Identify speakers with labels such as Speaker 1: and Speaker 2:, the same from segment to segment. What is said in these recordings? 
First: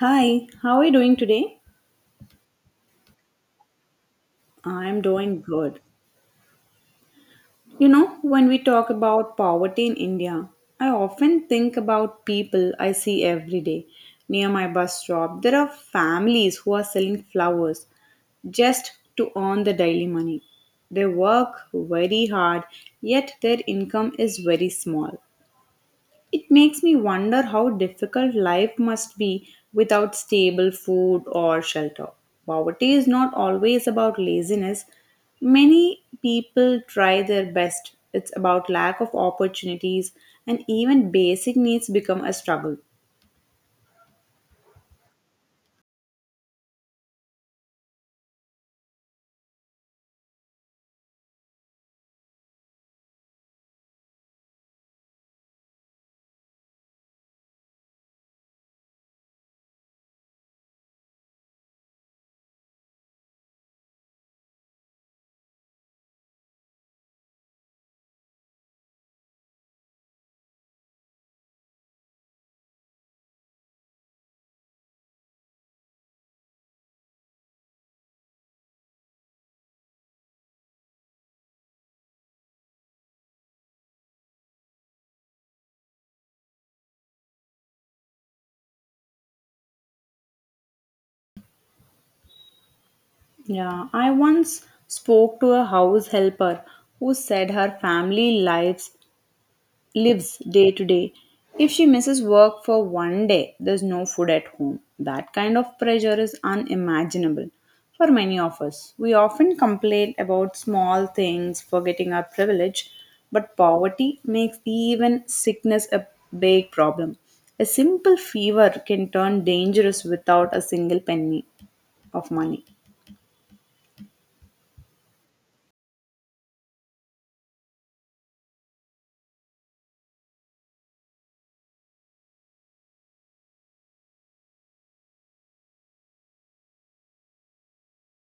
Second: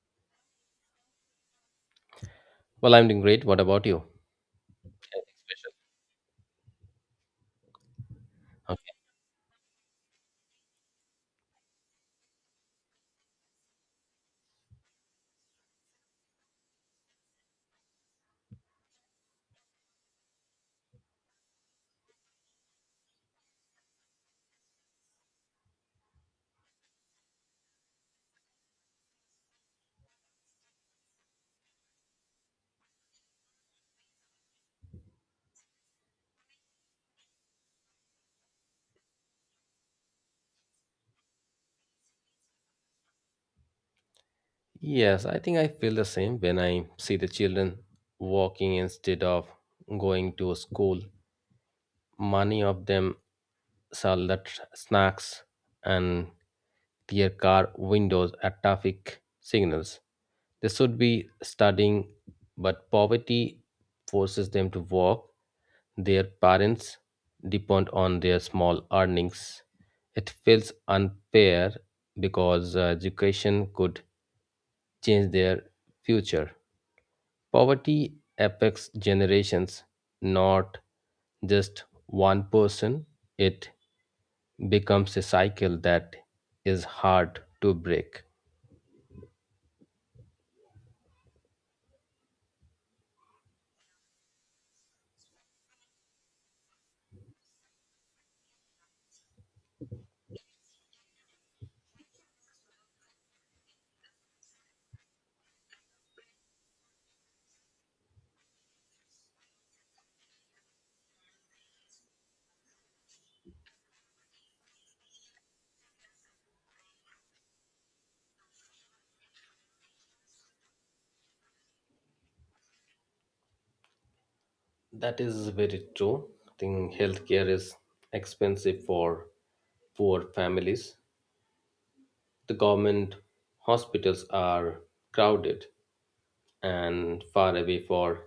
Speaker 1: Hi, how are you doing today?
Speaker 2: Well, I'm doing great. What about you?
Speaker 1: I'm
Speaker 2: Anything
Speaker 1: doing
Speaker 2: special?
Speaker 1: good. When we talk
Speaker 2: Okay.
Speaker 1: about poverty in India, I often think about people I see every day. Near my bus stop, there are families who are selling flowers just to earn the daily money. They work very hard, yet their income is very small. It makes me wonder how difficult life must be without stable food or shelter. Poverty is not always about laziness. Many people try their best. It's about lack of opportunities and even basic needs become a struggle.
Speaker 2: Yes, I think I feel the same when I see the children walking instead of going to school. Many of them sell snacks and their car windows at traffic signals. They should be studying, but poverty forces them to walk. Their parents depend on their small earnings. It feels unfair because education could change their future. Poverty affects generations, not just one person. It becomes a cycle that is hard to break.
Speaker 1: Yeah, I once spoke to a house helper who said her family lives day to day. If she misses work for one day, there's no food at home. That kind of pressure is unimaginable for many of us. We often complain about small things, forgetting our privilege, but poverty makes even sickness a big problem. A simple fever can turn dangerous without a single penny of money.
Speaker 2: That is very true. I think healthcare is expensive for poor families. The government hospitals are crowded and far away for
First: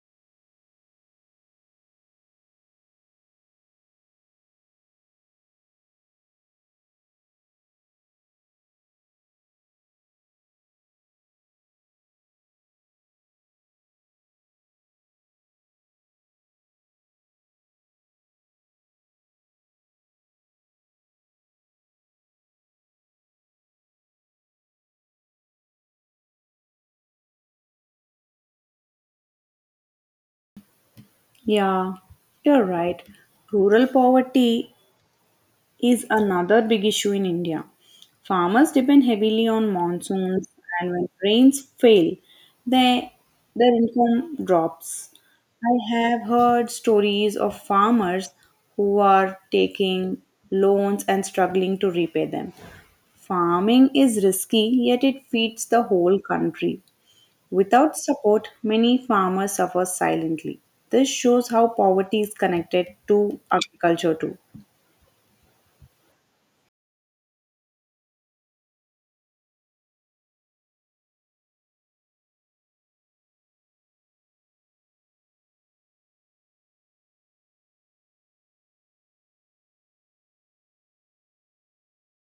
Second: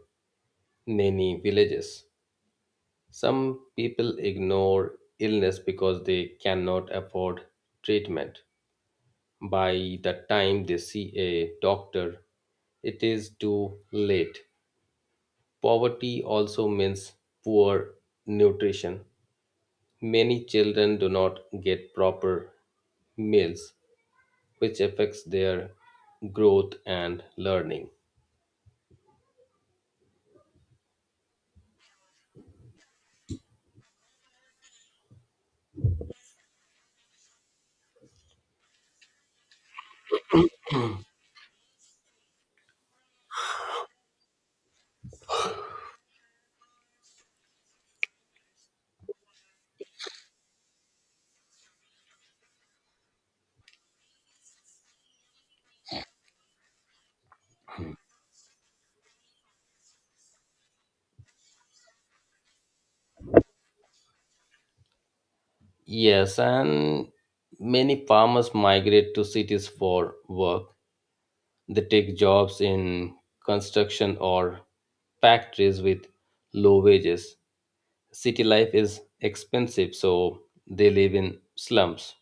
Speaker 2: many villages. Some people ignore illness because they cannot afford treatment. By the time they see a doctor, it is too late. Poverty also means poor nutrition. Many children do not get proper meals, which affects their growth and learning.
Speaker 1: Yeah, you're right. Rural poverty is another big issue in India. Farmers depend heavily on monsoons, and when rains fail, they, their income drops. I have heard stories of farmers who are taking loans and struggling to repay them. Farming is risky, yet it feeds the whole country. Without support, many farmers suffer silently. This shows how poverty is connected to agriculture too.
Speaker 2: Yes, and many farmers migrate to cities for work. They take jobs in construction or factories with low wages. City life is expensive, so they live in slums.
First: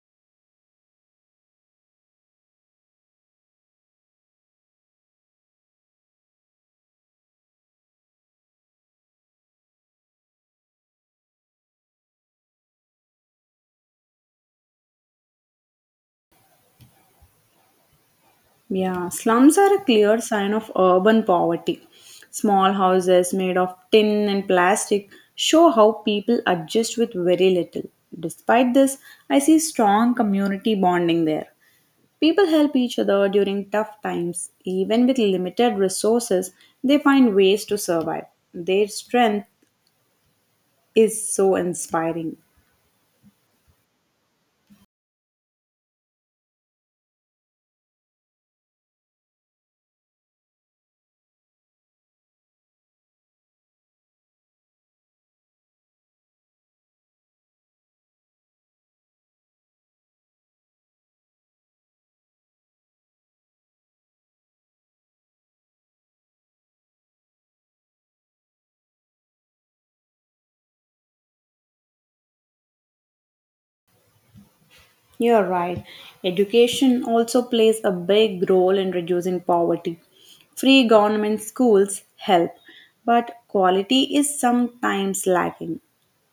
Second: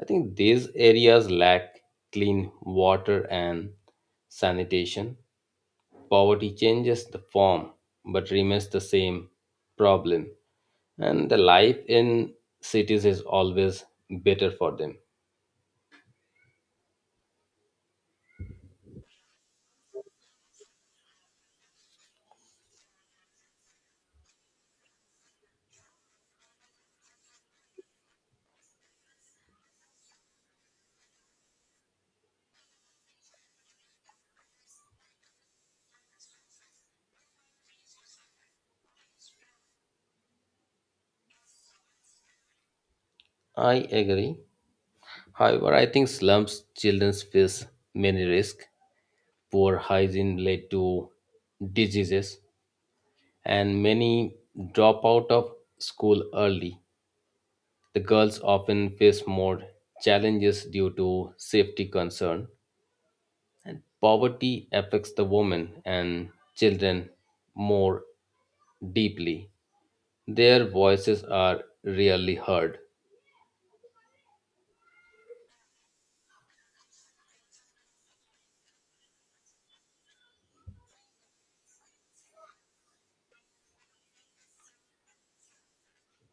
Speaker 2: I think these areas lack clean water and sanitation. Poverty changes the form but remains the same problem. And the life in cities is always better for them.
Speaker 1: Yeah, slums are a clear sign of urban poverty. Small houses made of tin and plastic show how people adjust with very little. Despite this, I see strong community bonding there. People help each other during tough times. Even with limited resources, they find ways to survive. Their strength is so inspiring.
Speaker 2: I agree. However, I think slums children face many risks. Poor hygiene led to diseases, and many drop out of school early. The girls often face more challenges due to safety concern, and poverty affects the women and children more deeply. Their voices are rarely heard.
Speaker 1: You're right. Education also plays a big role in reducing poverty. Free government schools help, but quality is sometimes lacking.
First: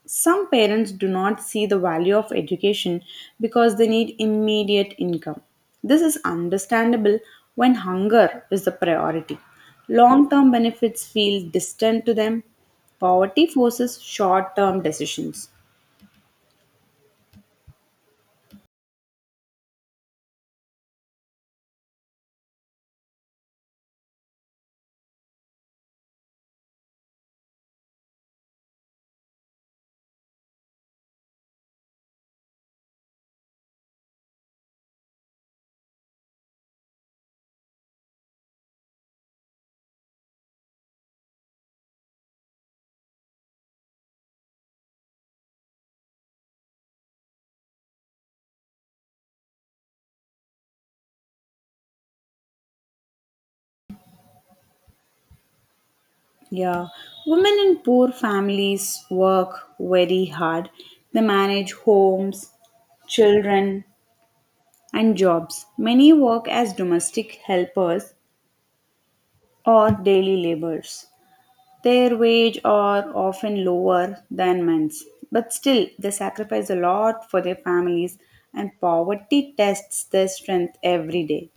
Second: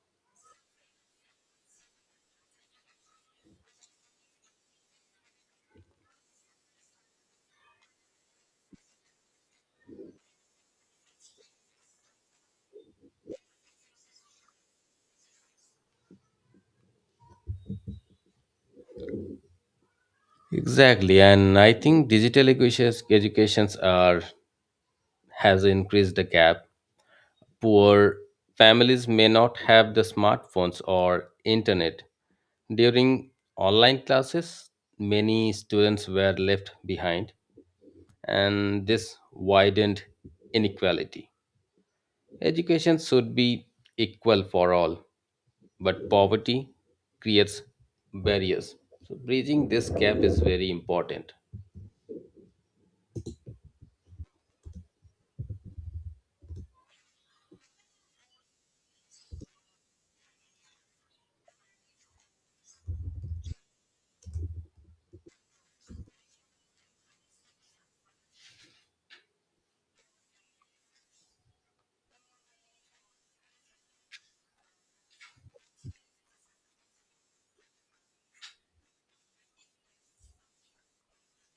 Speaker 1: Some parents do not see the value of education because they need immediate income. This is understandable when hunger is the priority. Long term benefits feel distant to them. Poverty forces short term decisions.
Speaker 2: Exactly, and I think digital educations educations are has increased the gap. Poor families may not have the smartphones or internet. During online classes, many students were left behind, and this widened inequality. Education should be equal for all, but poverty creates barriers. So, bridging this gap is very important.
Speaker 1: Yeah, women in poor families work very hard. They manage homes, children, and jobs. Many work as domestic helpers or daily laborers. Their wage are often lower than men's, but still they sacrifice a lot for their families and poverty tests their strength every day.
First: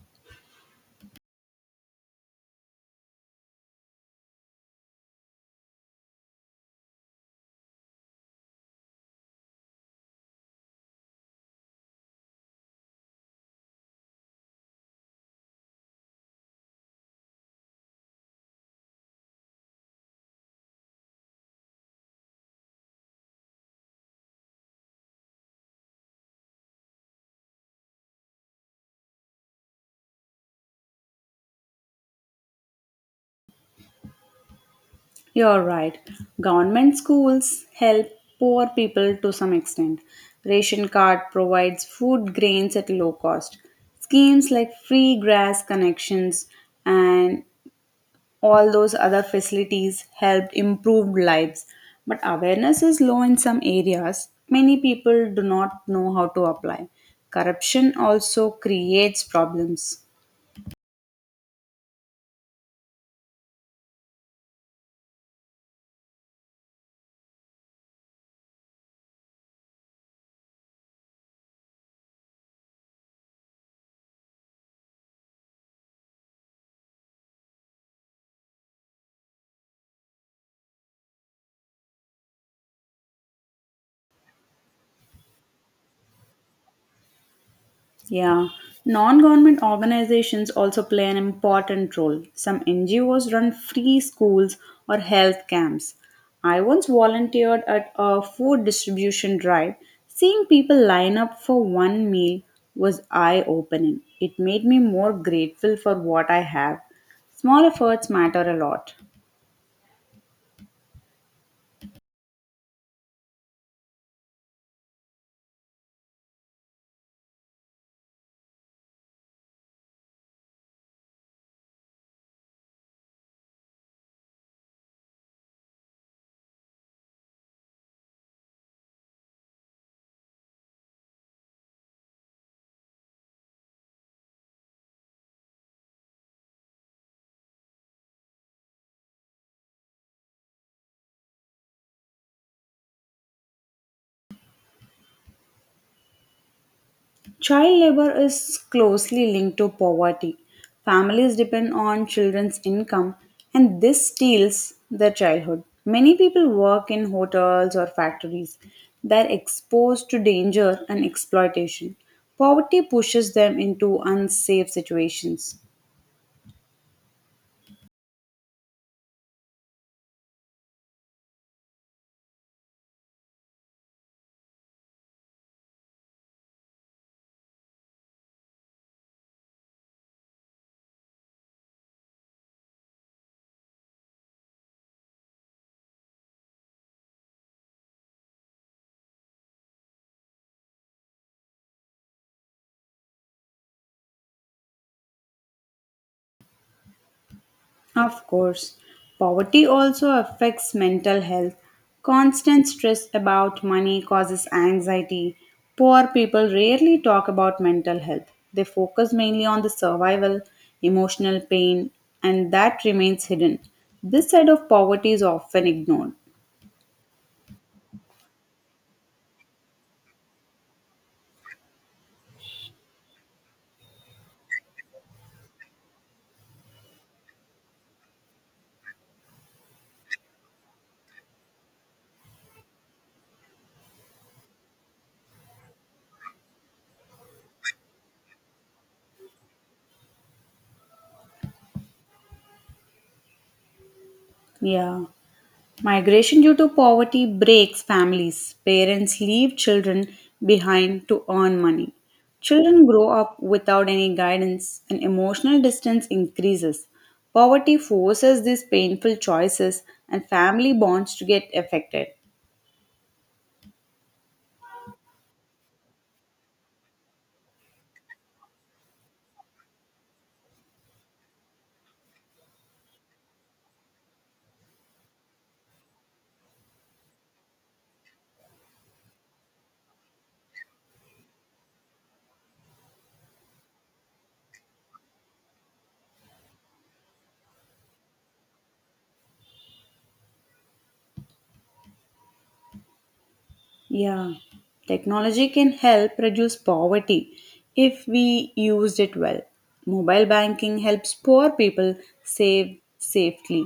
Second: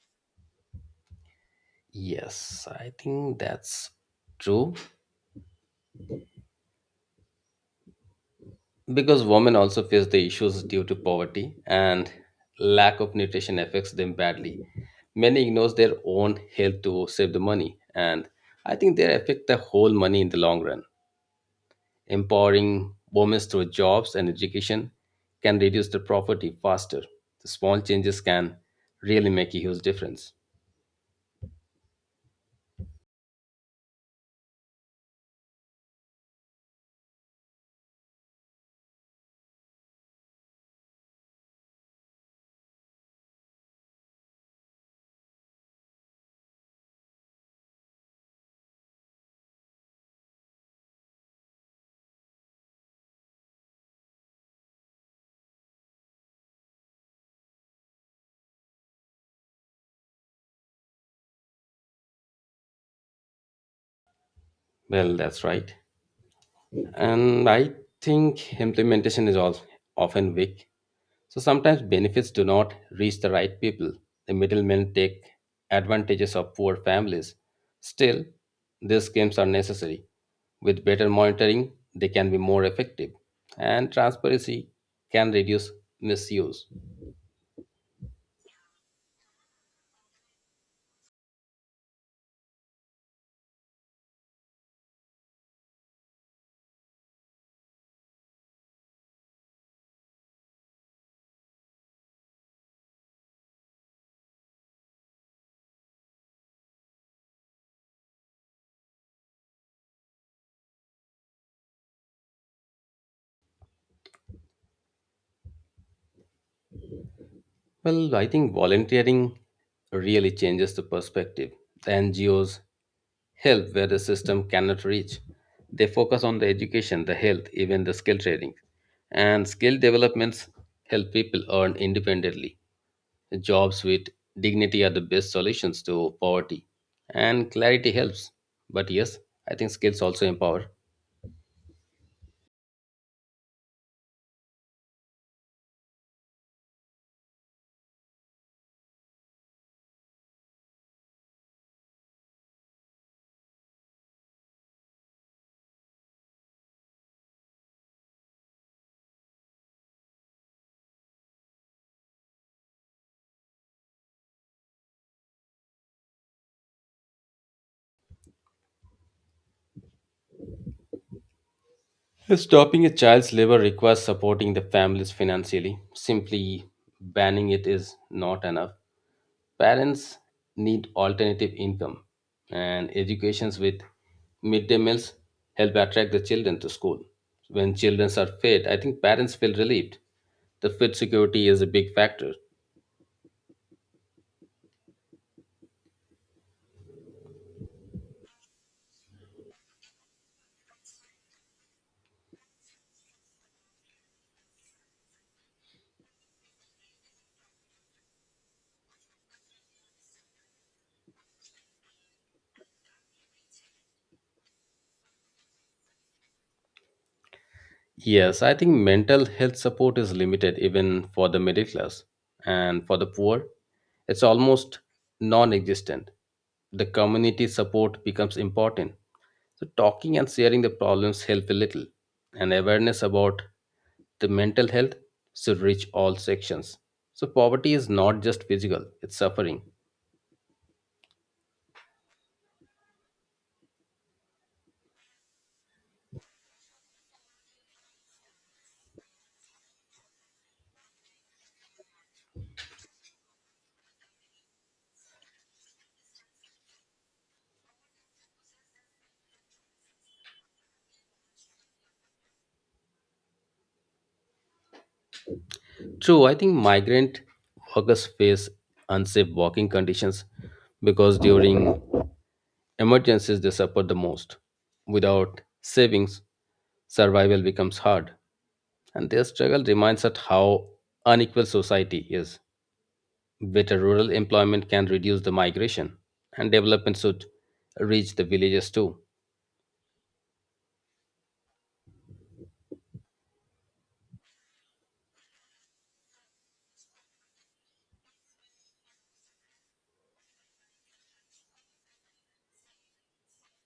Speaker 2: Yes, I think that's true. Because women also face the issues due to poverty and lack of nutrition affects them badly. Many ignores their own health to save the money, and I think they affect the whole money in the long run. Empowering women through jobs and education can reduce the poverty faster. The small changes can really make a huge difference.
Speaker 1: You're right. Government schools help poor people to some extent. Ration card provides food grains at low cost. Schemes like free grass connections and all those other facilities helped improve lives. But awareness is low in some areas. Many people do not know how to apply. Corruption also creates problems.
Speaker 2: Well, that's right. And I think implementation is all often weak. So sometimes benefits do not reach the right people. The middlemen take advantages of poor families. Still, these schemes are necessary. With better monitoring, they can be more effective, and transparency can reduce misuse.
Speaker 1: Yeah, non government organizations also play an important role. Some NGOs run free schools or health camps. I once volunteered at a food distribution drive. Seeing people line up for one meal was eye opening. It made me more grateful for what I have. Small efforts matter a lot.
Speaker 2: Well, I think volunteering really changes the perspective. The NGOs help where the system cannot reach. They focus on the education, the health, even the skill training. And skill developments help people earn independently. Jobs with dignity are the best solutions to poverty, and clarity helps. But yes, I think skills also empower.
Speaker 1: Child labor is closely linked to poverty. Families depend on children's income, and this steals their childhood. Many people work in hotels or factories. They're exposed to danger and exploitation. Poverty pushes them into unsafe situations.
Speaker 2: Stopping a child's labor requires supporting the families financially. Simply banning it is not enough. Parents need alternative income, and educations with midday meals help attract the children to school. When children are fed, I think parents feel relieved. The food security is a big factor.
Speaker 1: Of course, poverty also affects mental health. Constant stress about money causes anxiety. Poor people rarely talk about mental health. They focus mainly on the survival, emotional pain, and that remains hidden. This side of poverty is often ignored.
Speaker 2: Yes, I think mental health support is limited even for the middle class and for the poor. It's almost non existent. The community support becomes important. So, talking and sharing the problems help a little, and awareness about the mental health should reach all sections. So, poverty is not just physical, it's suffering.
Speaker 1: Yeah. Migration due to poverty breaks families. Parents leave children behind to earn money. Children grow up without any guidance and emotional distance increases. Poverty forces these painful choices and family bonds to get affected.
Speaker 2: True, I think migrant workers face unsafe working conditions because during emergencies they suffer the most. Without savings, survival becomes hard. And their struggle reminds us how unequal society is. Better rural employment can reduce the migration, and development should reach the villages too.
Speaker 1: Yeah, technology can help reduce poverty if we used it well. Mobile banking helps poor people save safely.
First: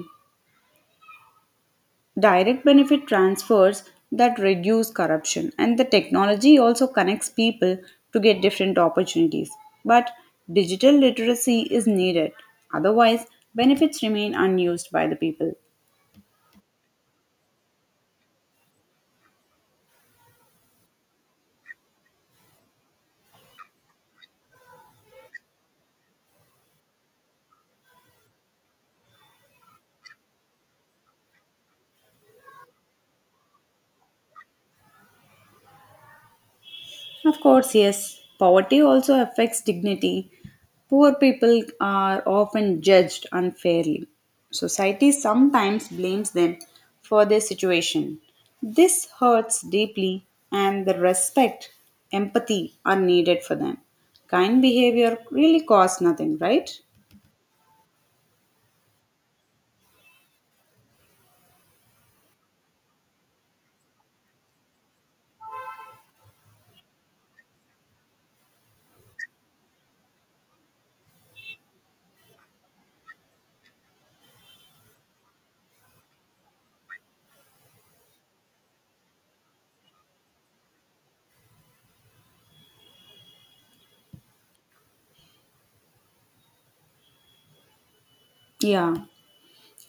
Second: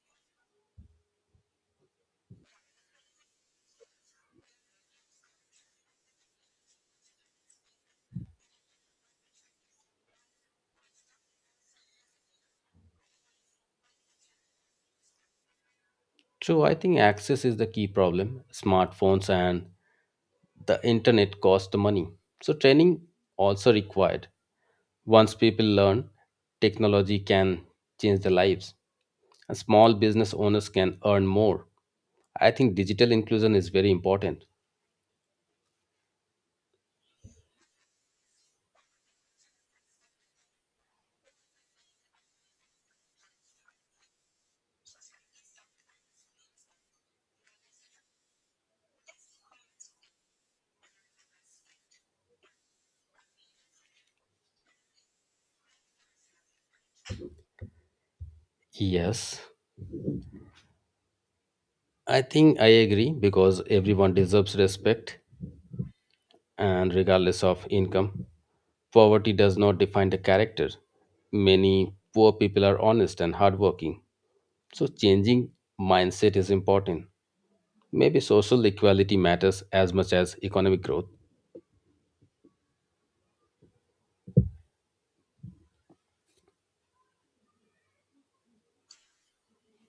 Speaker 1: Direct benefit transfers that reduce corruption and the technology also connects people to get different opportunities, but digital literacy is needed, otherwise benefits remain unused by the people.
Speaker 2: So I think access is the key problem. Smartphones and the internet cost the money. So training also required. Once people learn technology can change their lives, and small business owners can earn more. I think digital inclusion is very important.
Speaker 1: Of course, yes. Poverty also affects dignity. Poor people are often judged unfairly. Society sometimes blames them for their situation. This hurts deeply, and the respect, empathy are needed for them. Kind behavior really costs nothing, right?
Speaker 2: Yes, I think I agree because everyone deserves respect and regardless of income. Poverty does not define the character. Many poor people are honest and hardworking. So, changing mindset is important. Maybe social equality matters as much as economic growth.
Speaker 1: Yeah.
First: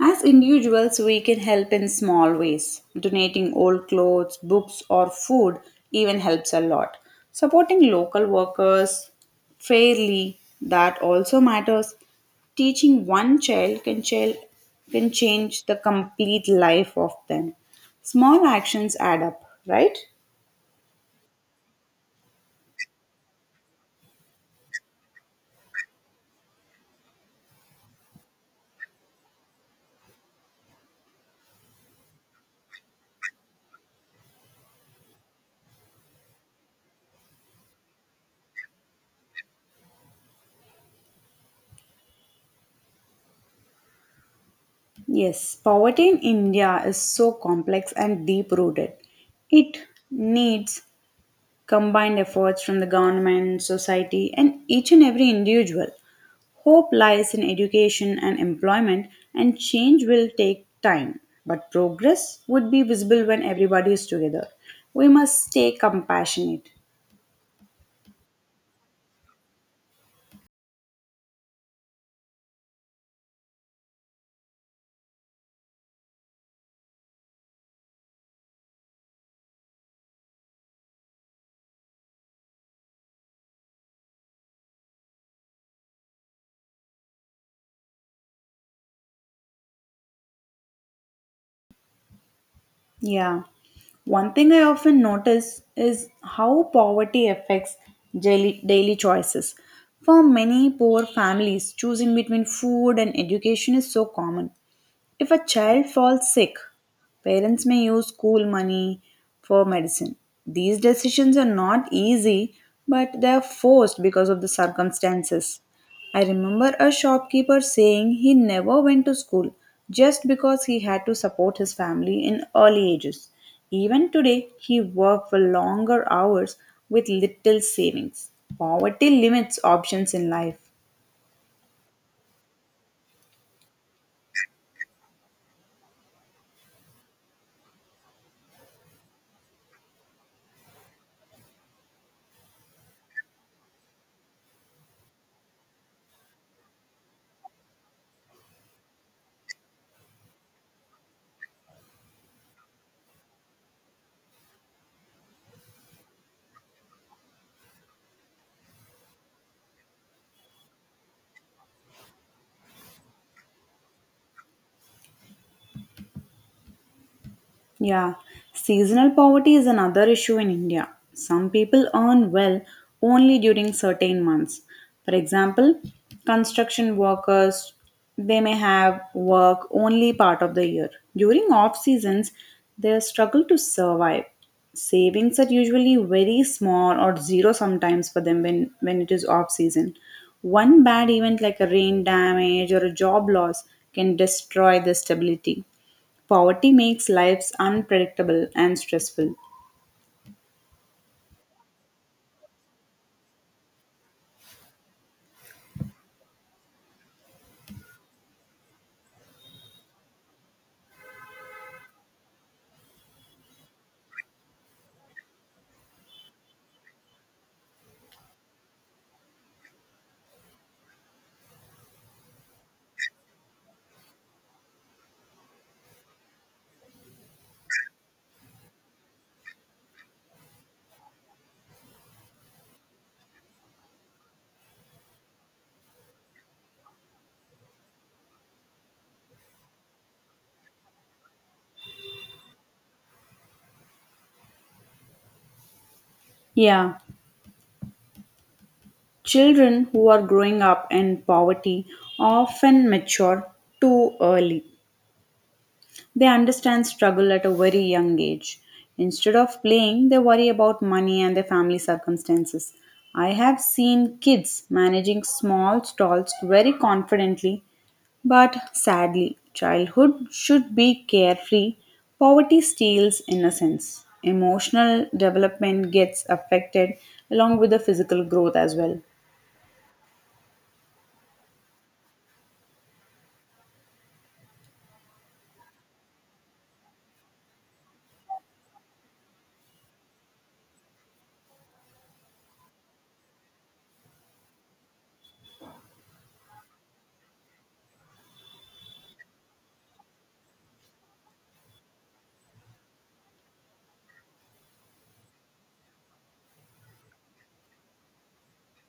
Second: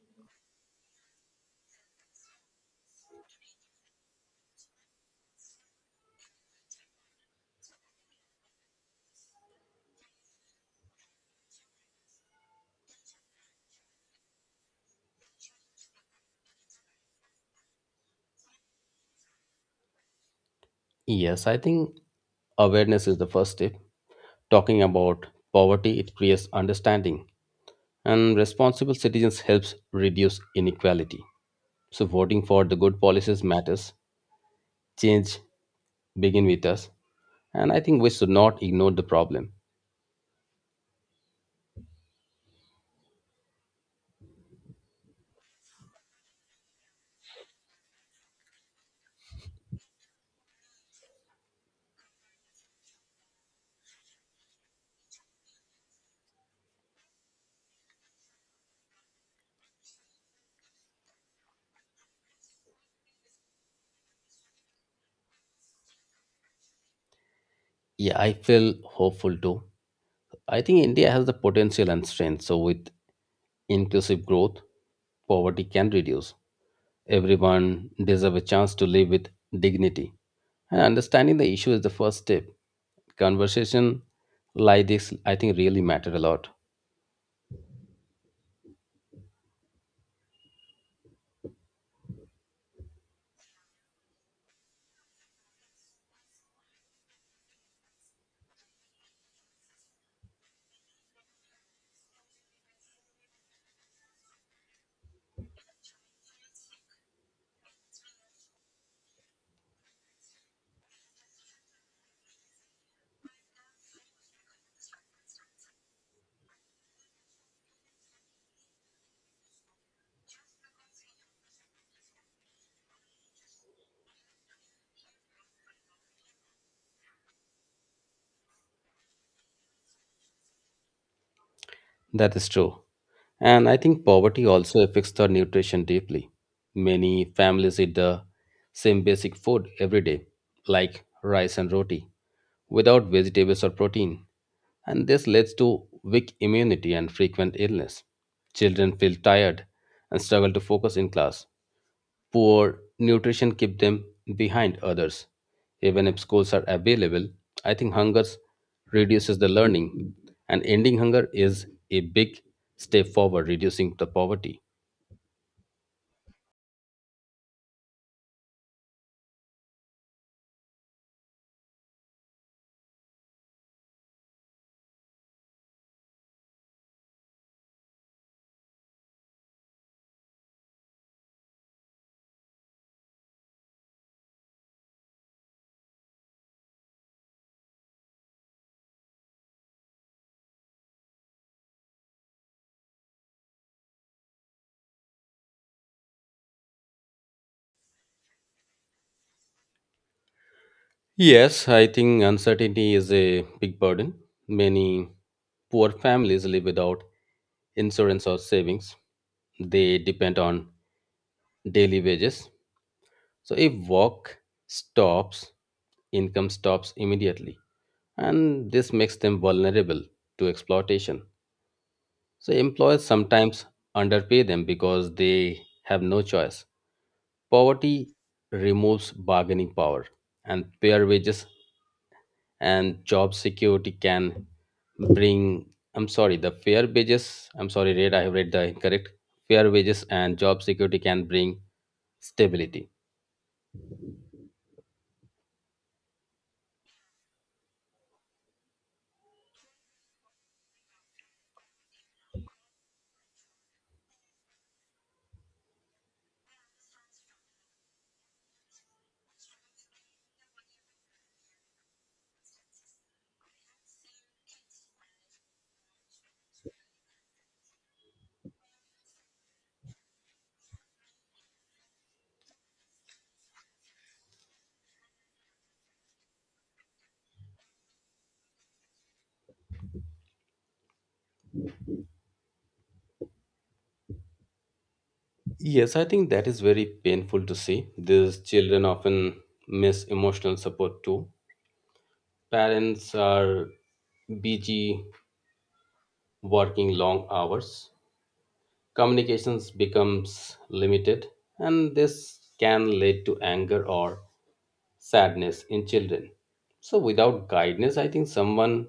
Speaker 1: As individuals, we can help in small ways. Donating old clothes, books, or food even helps a lot. Supporting local workers fairly, that also matters. Teaching one child can change the complete life of them. Small actions add up, right?
Speaker 2: Yes, I think awareness is the first step. Talking about poverty, it creates understanding, and responsible citizens helps reduce inequality. So voting for the good policies matters. Change begin with us, and I think we should not ignore the problem.
Speaker 1: Yes, poverty in India is so complex and deep rooted. It needs combined efforts from the government, society, and each and every individual. Hope lies in education and employment, and change will take time. But progress would be visible when everybody is together. We must stay compassionate.
Speaker 2: Yeah, I feel hopeful too. I think India has the potential and strength. So with inclusive growth, poverty can reduce. Everyone deserves a chance to live with dignity. And understanding the issue is the first step. Conversation like this, I think, really matter a lot.
Speaker 1: Yeah. One thing I often notice is how poverty affects daily choices. For many poor families, choosing between food and education is so common. If a child falls sick, parents may use school money for medicine. These decisions are not easy, but they are forced because of the circumstances. I remember a shopkeeper saying he never went to school just because he had to support his family in early ages. Even today, he worked for longer hours with little savings. Poverty limits options in life.
Speaker 2: That is true. And I think poverty also affects the nutrition deeply. Many families eat the same basic food every day, like rice and roti, without vegetables or protein. And this leads to weak immunity and frequent illness. Children feel tired and struggle to focus in class. Poor nutrition keep them behind others. Even if schools are available, I think hunger reduces the learning, and ending hunger is a big step forward, reducing the poverty.
Speaker 1: Yeah, seasonal poverty is another issue in India. Some people earn well only during certain months. For example, construction workers they may have work only part of the year. During off seasons, they struggle to survive. Savings are usually very small or zero sometimes for them when it is off season. One bad event like a rain damage or a job loss can destroy the stability. Poverty makes lives unpredictable and stressful.
Speaker 2: Yes, I think uncertainty is a big burden. Many poor families live without insurance or savings. They depend on daily wages. So if work stops, income stops immediately, and this makes them vulnerable to exploitation. So, employers sometimes underpay them because they have no choice. Poverty removes bargaining power, and fair wages and job security can bring. I'm sorry, the fair wages. I'm sorry, Red, I have read the incorrect. Fair wages and job security can bring stability.
Speaker 1: Yeah, children who are growing up in poverty often mature too early. They understand struggle at a very young age. Instead of playing, they worry about money and their family circumstances. I have seen kids managing small stalls very confidently. But sadly, childhood should be carefree. Poverty steals innocence. Emotional development gets affected along with the physical growth as well.
Speaker 2: Yes, I think that is very painful to see. These children often miss emotional support too. Parents are busy working long hours. Communications becomes limited and this can lead to anger or sadness in children. So without guidance, I think someone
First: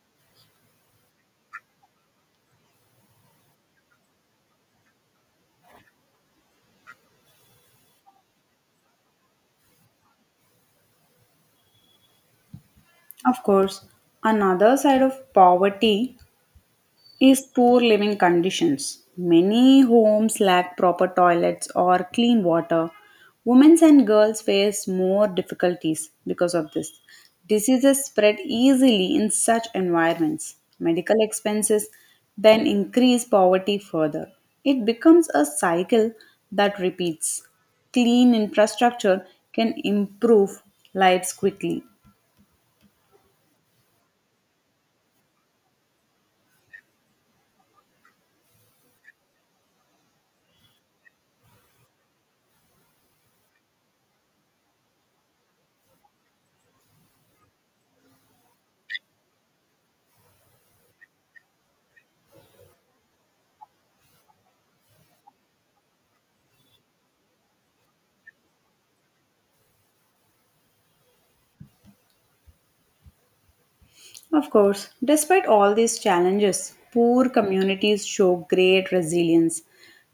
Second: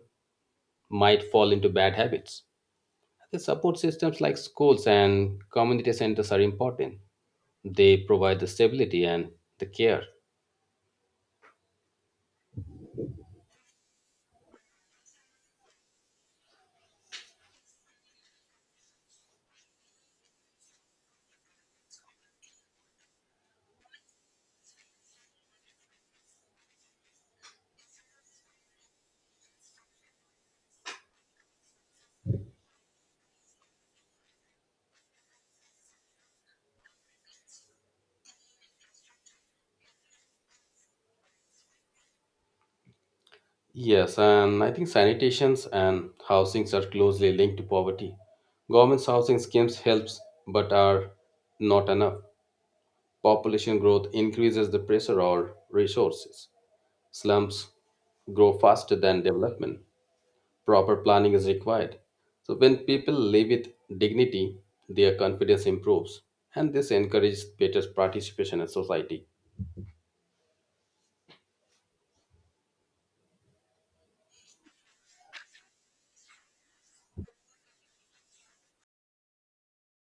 Speaker 2: might fall into bad habits. The support systems like schools and community centers are important. They provide the stability and the care.
Speaker 1: Of course, another side of poverty is poor living conditions. Many homes lack proper toilets or clean water. Women and girls face more difficulties because of this. Diseases spread easily in such environments. Medical expenses then increase poverty further. It becomes a cycle that repeats. Clean infrastructure can improve lives quickly.
Speaker 2: Yes, and I think sanitations and housings are closely linked to poverty. Government's housing schemes helps but are not enough. Population growth increases the pressure on resources. Slums grow faster than development. Proper planning is required. So when people live with dignity, their confidence improves and this encourages better participation in society.
Speaker 1: Of course, despite all these challenges, poor communities show great resilience.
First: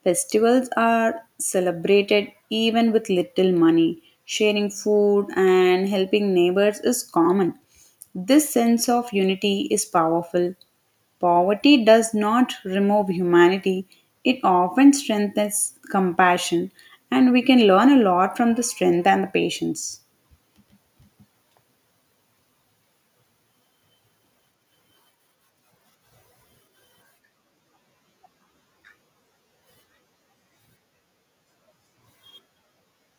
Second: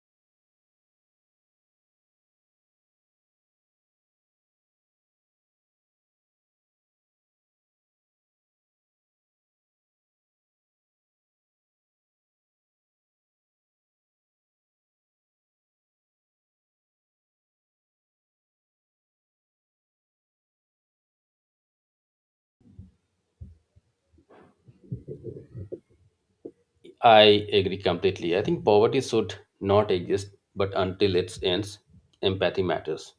Speaker 1: Festivals are celebrated even with little money. Sharing food and helping neighbors is common. This sense of unity is powerful. Poverty does not remove humanity, it often strengthens compassion, and we can learn a lot from the strength and the patience.
Speaker 2: I agree completely. I think poverty should not exist, but until it ends, empathy matters.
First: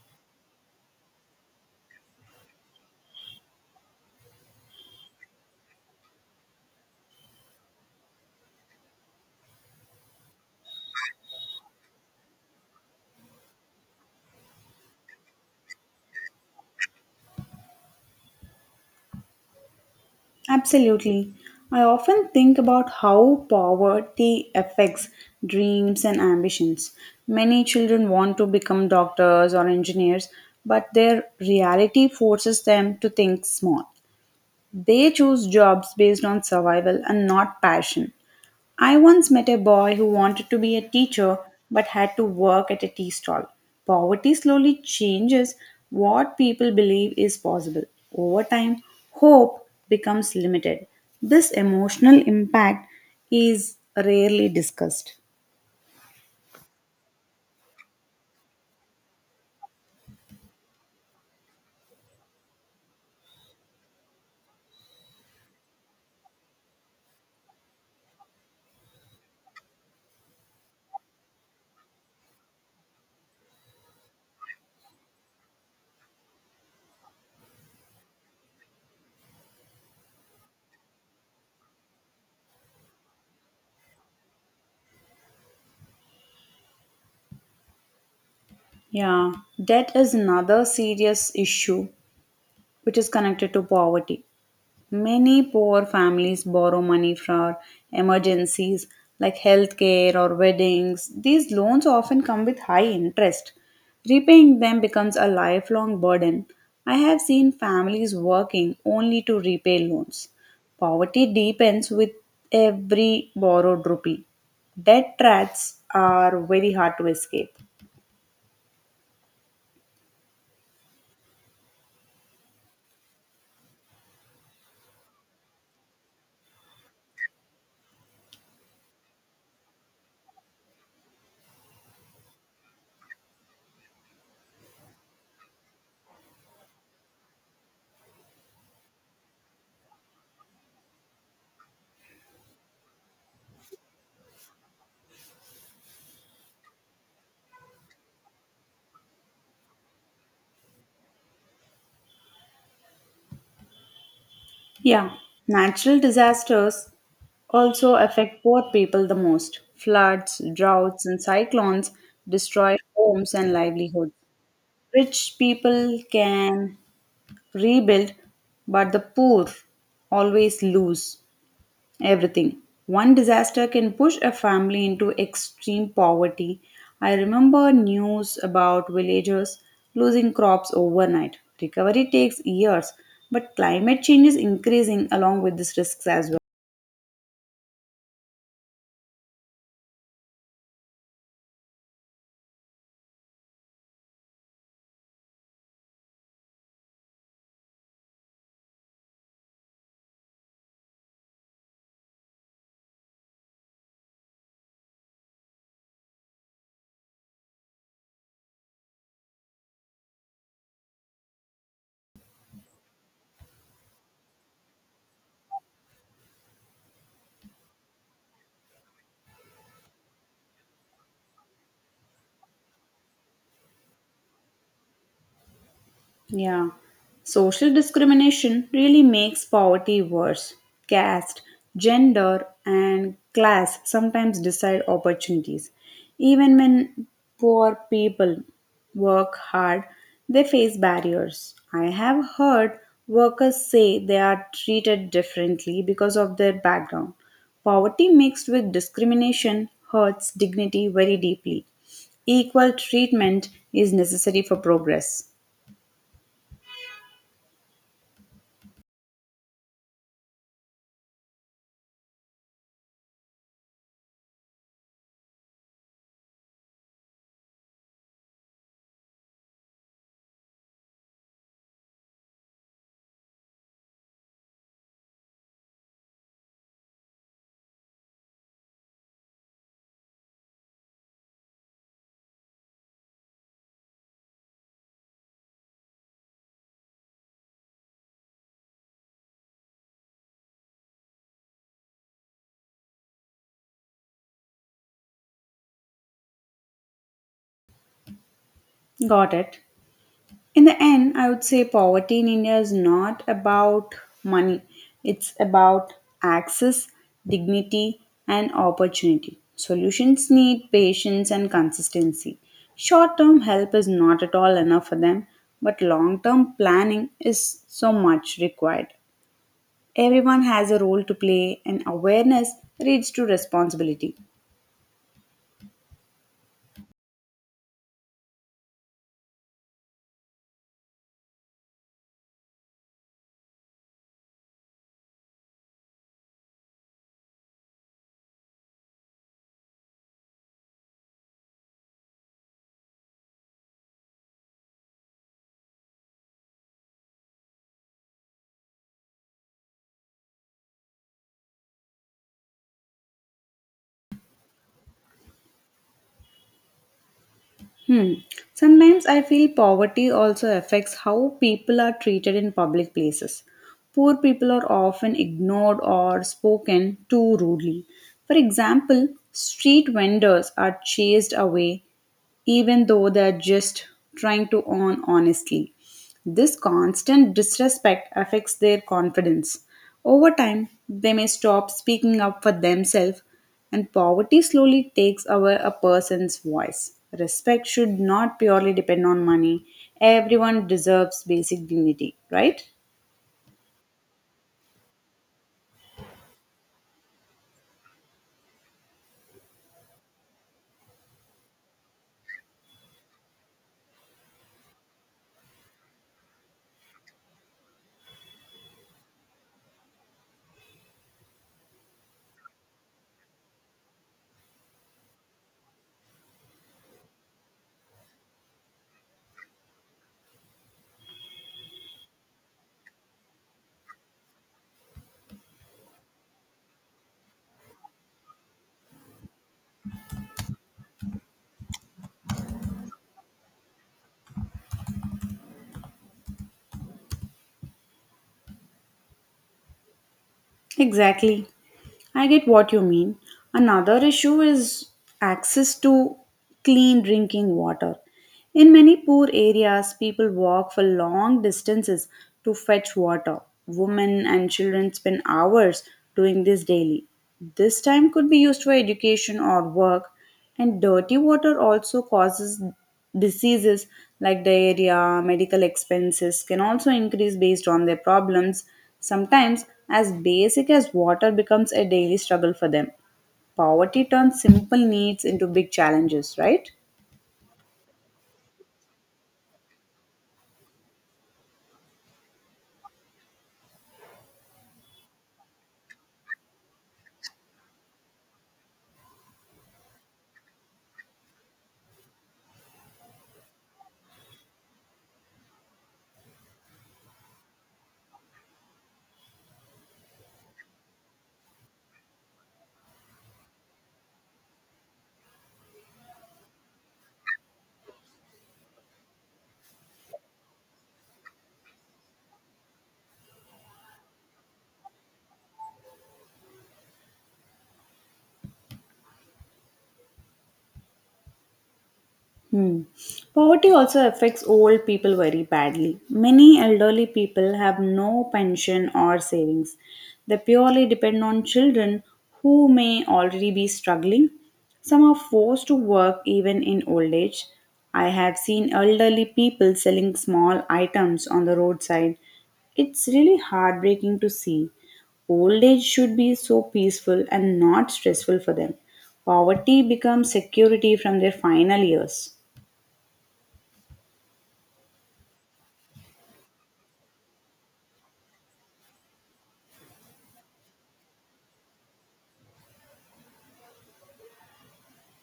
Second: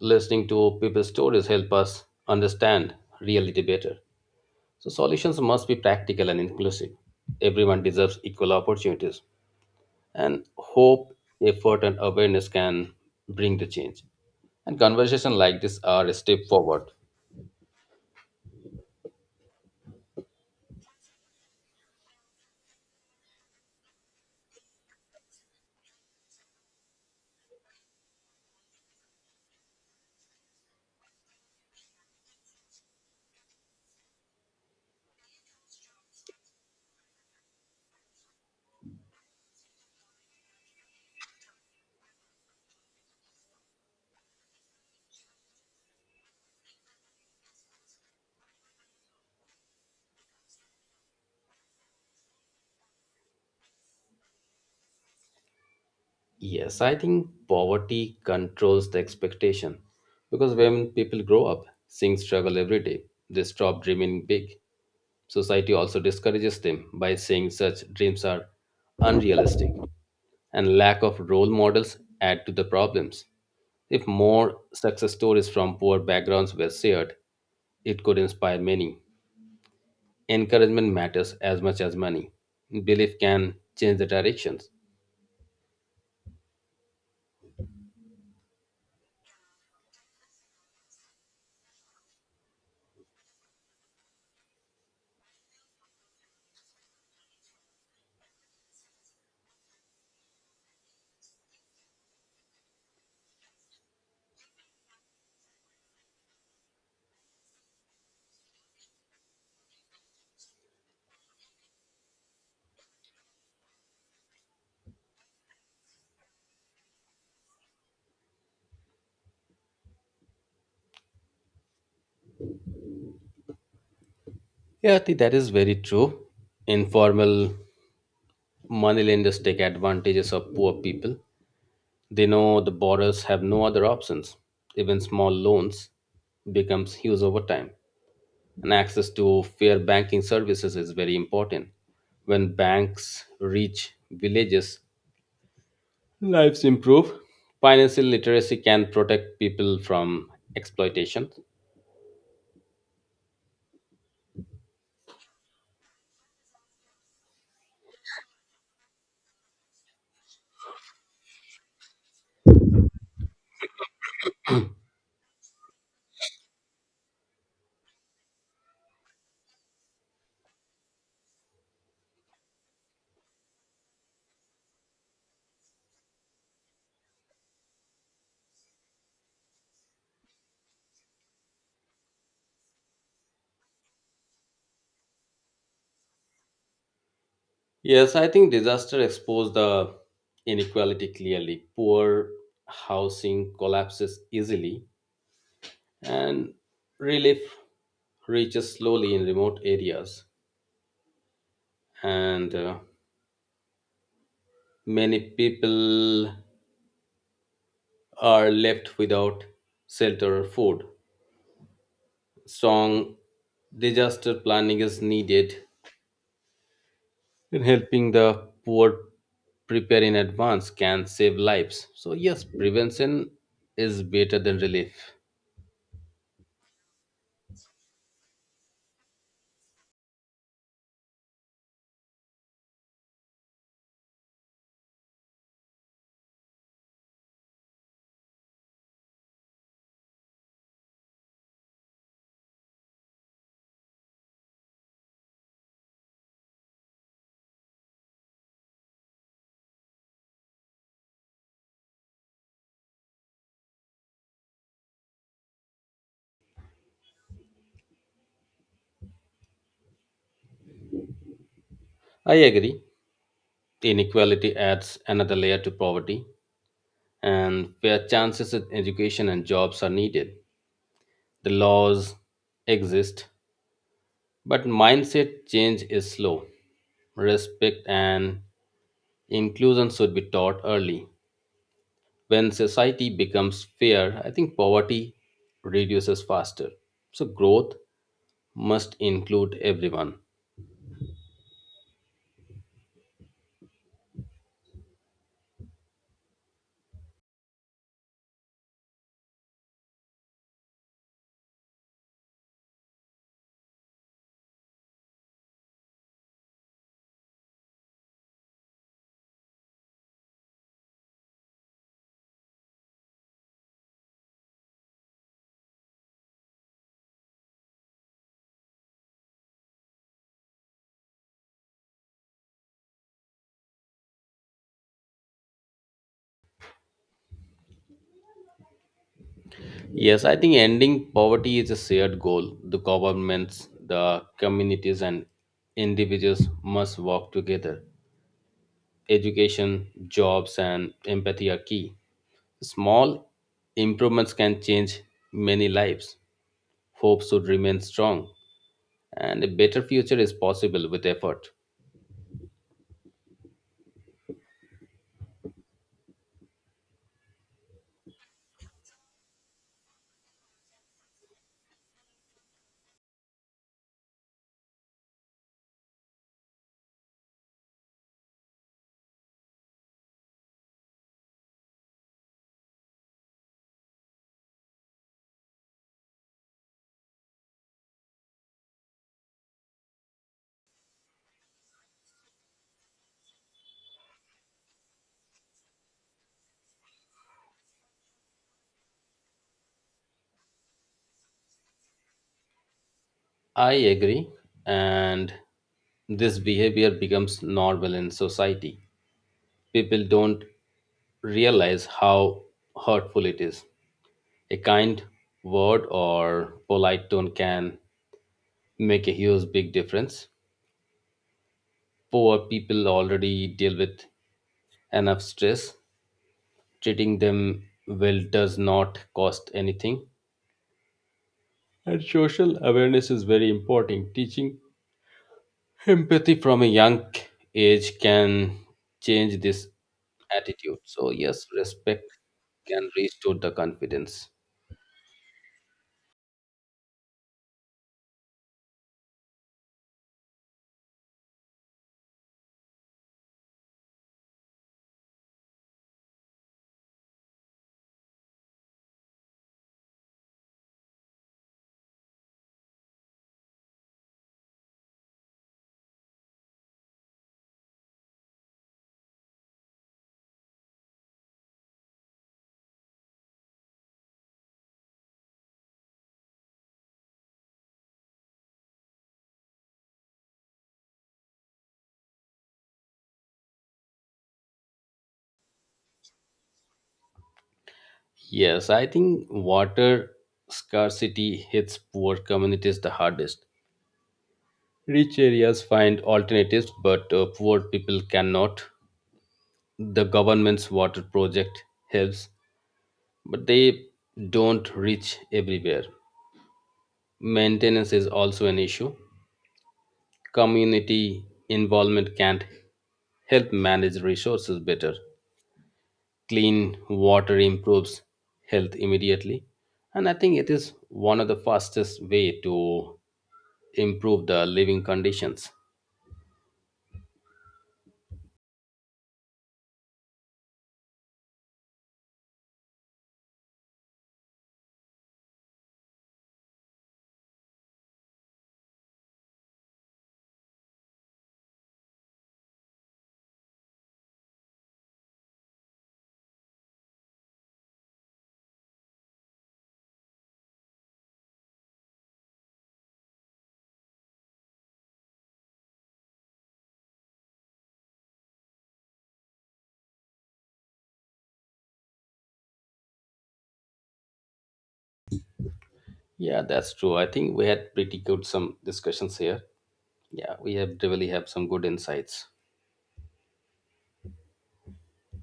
Speaker 2: Listening to people's stories help us understand reality better. So solutions must be practical and inclusive. Everyone deserves equal opportunities, and hope, effort, and awareness can bring the change. And conversations like this are a step forward.
Speaker 1: Absolutely. I often think about how poverty affects dreams and ambitions. Many children want to become doctors or engineers, but their reality forces them to think small. They choose jobs based on survival and not passion. I once met a boy who wanted to be a teacher but had to work at a tea stall. Poverty slowly changes what people believe is possible. Over time, hope becomes limited. This emotional impact is rarely discussed.
Speaker 2: Yes, I think poverty controls the expectation because when people grow up seeing struggle every day, they stop dreaming big. Society also discourages them by saying such dreams are unrealistic, and lack of role models add to the problems. If more success stories from poor backgrounds were shared, it could inspire many. Encouragement matters as much as money. Belief can change the directions.
Speaker 1: Yeah, debt is another serious issue which is connected to poverty. Many poor families borrow money for emergencies like healthcare or weddings. These loans often come with high interest. Repaying them becomes a lifelong burden. I have seen families working only to repay loans. Poverty deepens with every borrowed rupee. Debt traps are very hard to escape.
Speaker 2: Yeah, I think that is very true. Informal money lenders take advantages of poor people. They know the borrowers have no other options. Even small loans becomes huge over time. And access to fair banking services is very important. When banks reach villages, lives improve. Financial literacy can protect people from exploitation.
Speaker 1: Yeah, natural disasters also affect poor people the most. Floods, droughts, and cyclones destroy homes and livelihoods. Rich people can rebuild, but the poor always lose. Everything. One disaster can push a family into extreme poverty. I remember news about villagers losing crops overnight. Recovery takes years, but climate change is increasing along with these risks as well.
Speaker 2: Yes, I think disaster exposed the inequality clearly. Poor housing collapses easily and relief reaches slowly in remote areas, and many people are left without shelter or food. Strong disaster planning is needed in helping the poor prepare in advance can save lives, so yes, prevention is better than relief.
Speaker 1: Yeah. Social discrimination really makes poverty worse. Caste, gender, and class sometimes decide opportunities. Even when poor people work hard, they face barriers. I have heard workers say they are treated differently because of their background. Poverty mixed with discrimination hurts dignity very deeply. Equal treatment is necessary for progress.
Speaker 2: I agree, inequality adds another layer to poverty and fair chances in education and jobs are needed. The laws exist, but mindset change is slow. Respect and inclusion should be taught early. When society becomes fair, I think poverty reduces faster. So growth must include everyone.
Speaker 1: Got it. In the end, I would say poverty in India is not about money, it's about access, dignity, and opportunity. Solutions need patience and consistency. Short term help is not at all enough for them, but long term planning is so much required. Everyone has a role to play, and awareness leads to responsibility.
Speaker 2: Yes, I think ending poverty is a shared goal. The governments, the communities, and individuals must work together. Education, jobs, and empathy are key. Small improvements can change many lives. Hope should remain strong, and a better future is possible with effort.
Speaker 1: Hmm. Sometimes I feel poverty also affects how people are treated in public places. Poor people are often ignored or spoken to rudely. For example, street vendors are chased away, even though they're just trying to earn honestly. This constant disrespect affects their confidence. Over time, they may stop speaking up for themselves, and poverty slowly takes away a person's voice. Respect should not purely depend on money. Everyone deserves basic dignity, right?
Speaker 2: I agree, and this behavior becomes normal in society. People don't realize how hurtful it is. A kind word or polite tone can make a huge big difference. Poor people already deal with enough stress. Treating them well does not cost anything. And social awareness is very important. Teaching empathy from a young age can change this attitude. So, yes, respect can restore the confidence.
Speaker 1: Exactly. I get what you mean. Another issue is access to clean drinking water. In many poor areas, people walk for long distances to fetch water. Women and children spend hours doing this daily. This time could be used for education or work. And dirty water also causes diseases like diarrhea, medical expenses can also increase based on their problems. Sometimes, as basic as water becomes a daily struggle for them, poverty turns simple needs into big challenges, right?
Speaker 2: Yes, I think water scarcity hits poor communities the hardest. Rich areas find alternatives, but poor people cannot. The government's water project helps, but they don't reach everywhere. Maintenance is also an issue. Community involvement can help manage resources better. Clean water improves health immediately, and I think it is one of the fastest way to improve the living conditions.
Speaker 1: Hmm. Poverty also affects old people very badly. Many elderly people have no pension or savings. They purely depend on children who may already be struggling. Some are forced to work even in old age. I have seen elderly people selling small items on the roadside. It's really heartbreaking to see. Old age should be so peaceful and not stressful for them. Poverty becomes security from their final years.
Speaker 2: Yeah, that's true. I think we had pretty good some discussions here. Yeah, we have really have some good insights.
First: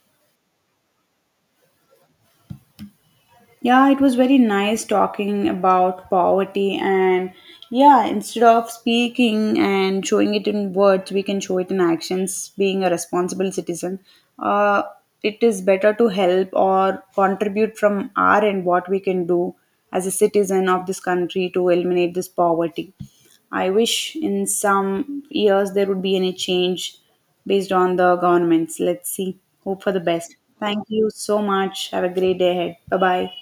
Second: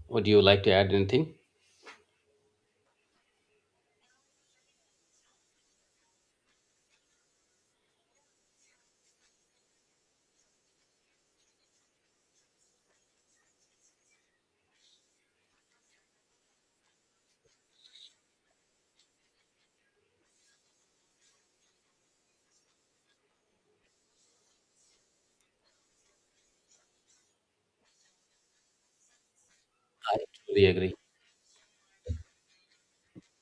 Speaker 2: Would you like to add anything?
Speaker 1: Yeah, it was very nice talking about poverty, and yeah, instead of speaking and showing it in words, we can show it in actions, being a responsible citizen. Uh, it is better to help or contribute from our end what we can do as a citizen of this country to eliminate this poverty. I wish in some years there would be any change based on the governments. Let's see. Hope for the
Speaker 2: I
Speaker 1: best.
Speaker 2: totally
Speaker 1: Thank
Speaker 2: agree.
Speaker 1: you so much. Have a great day ahead. Bye bye.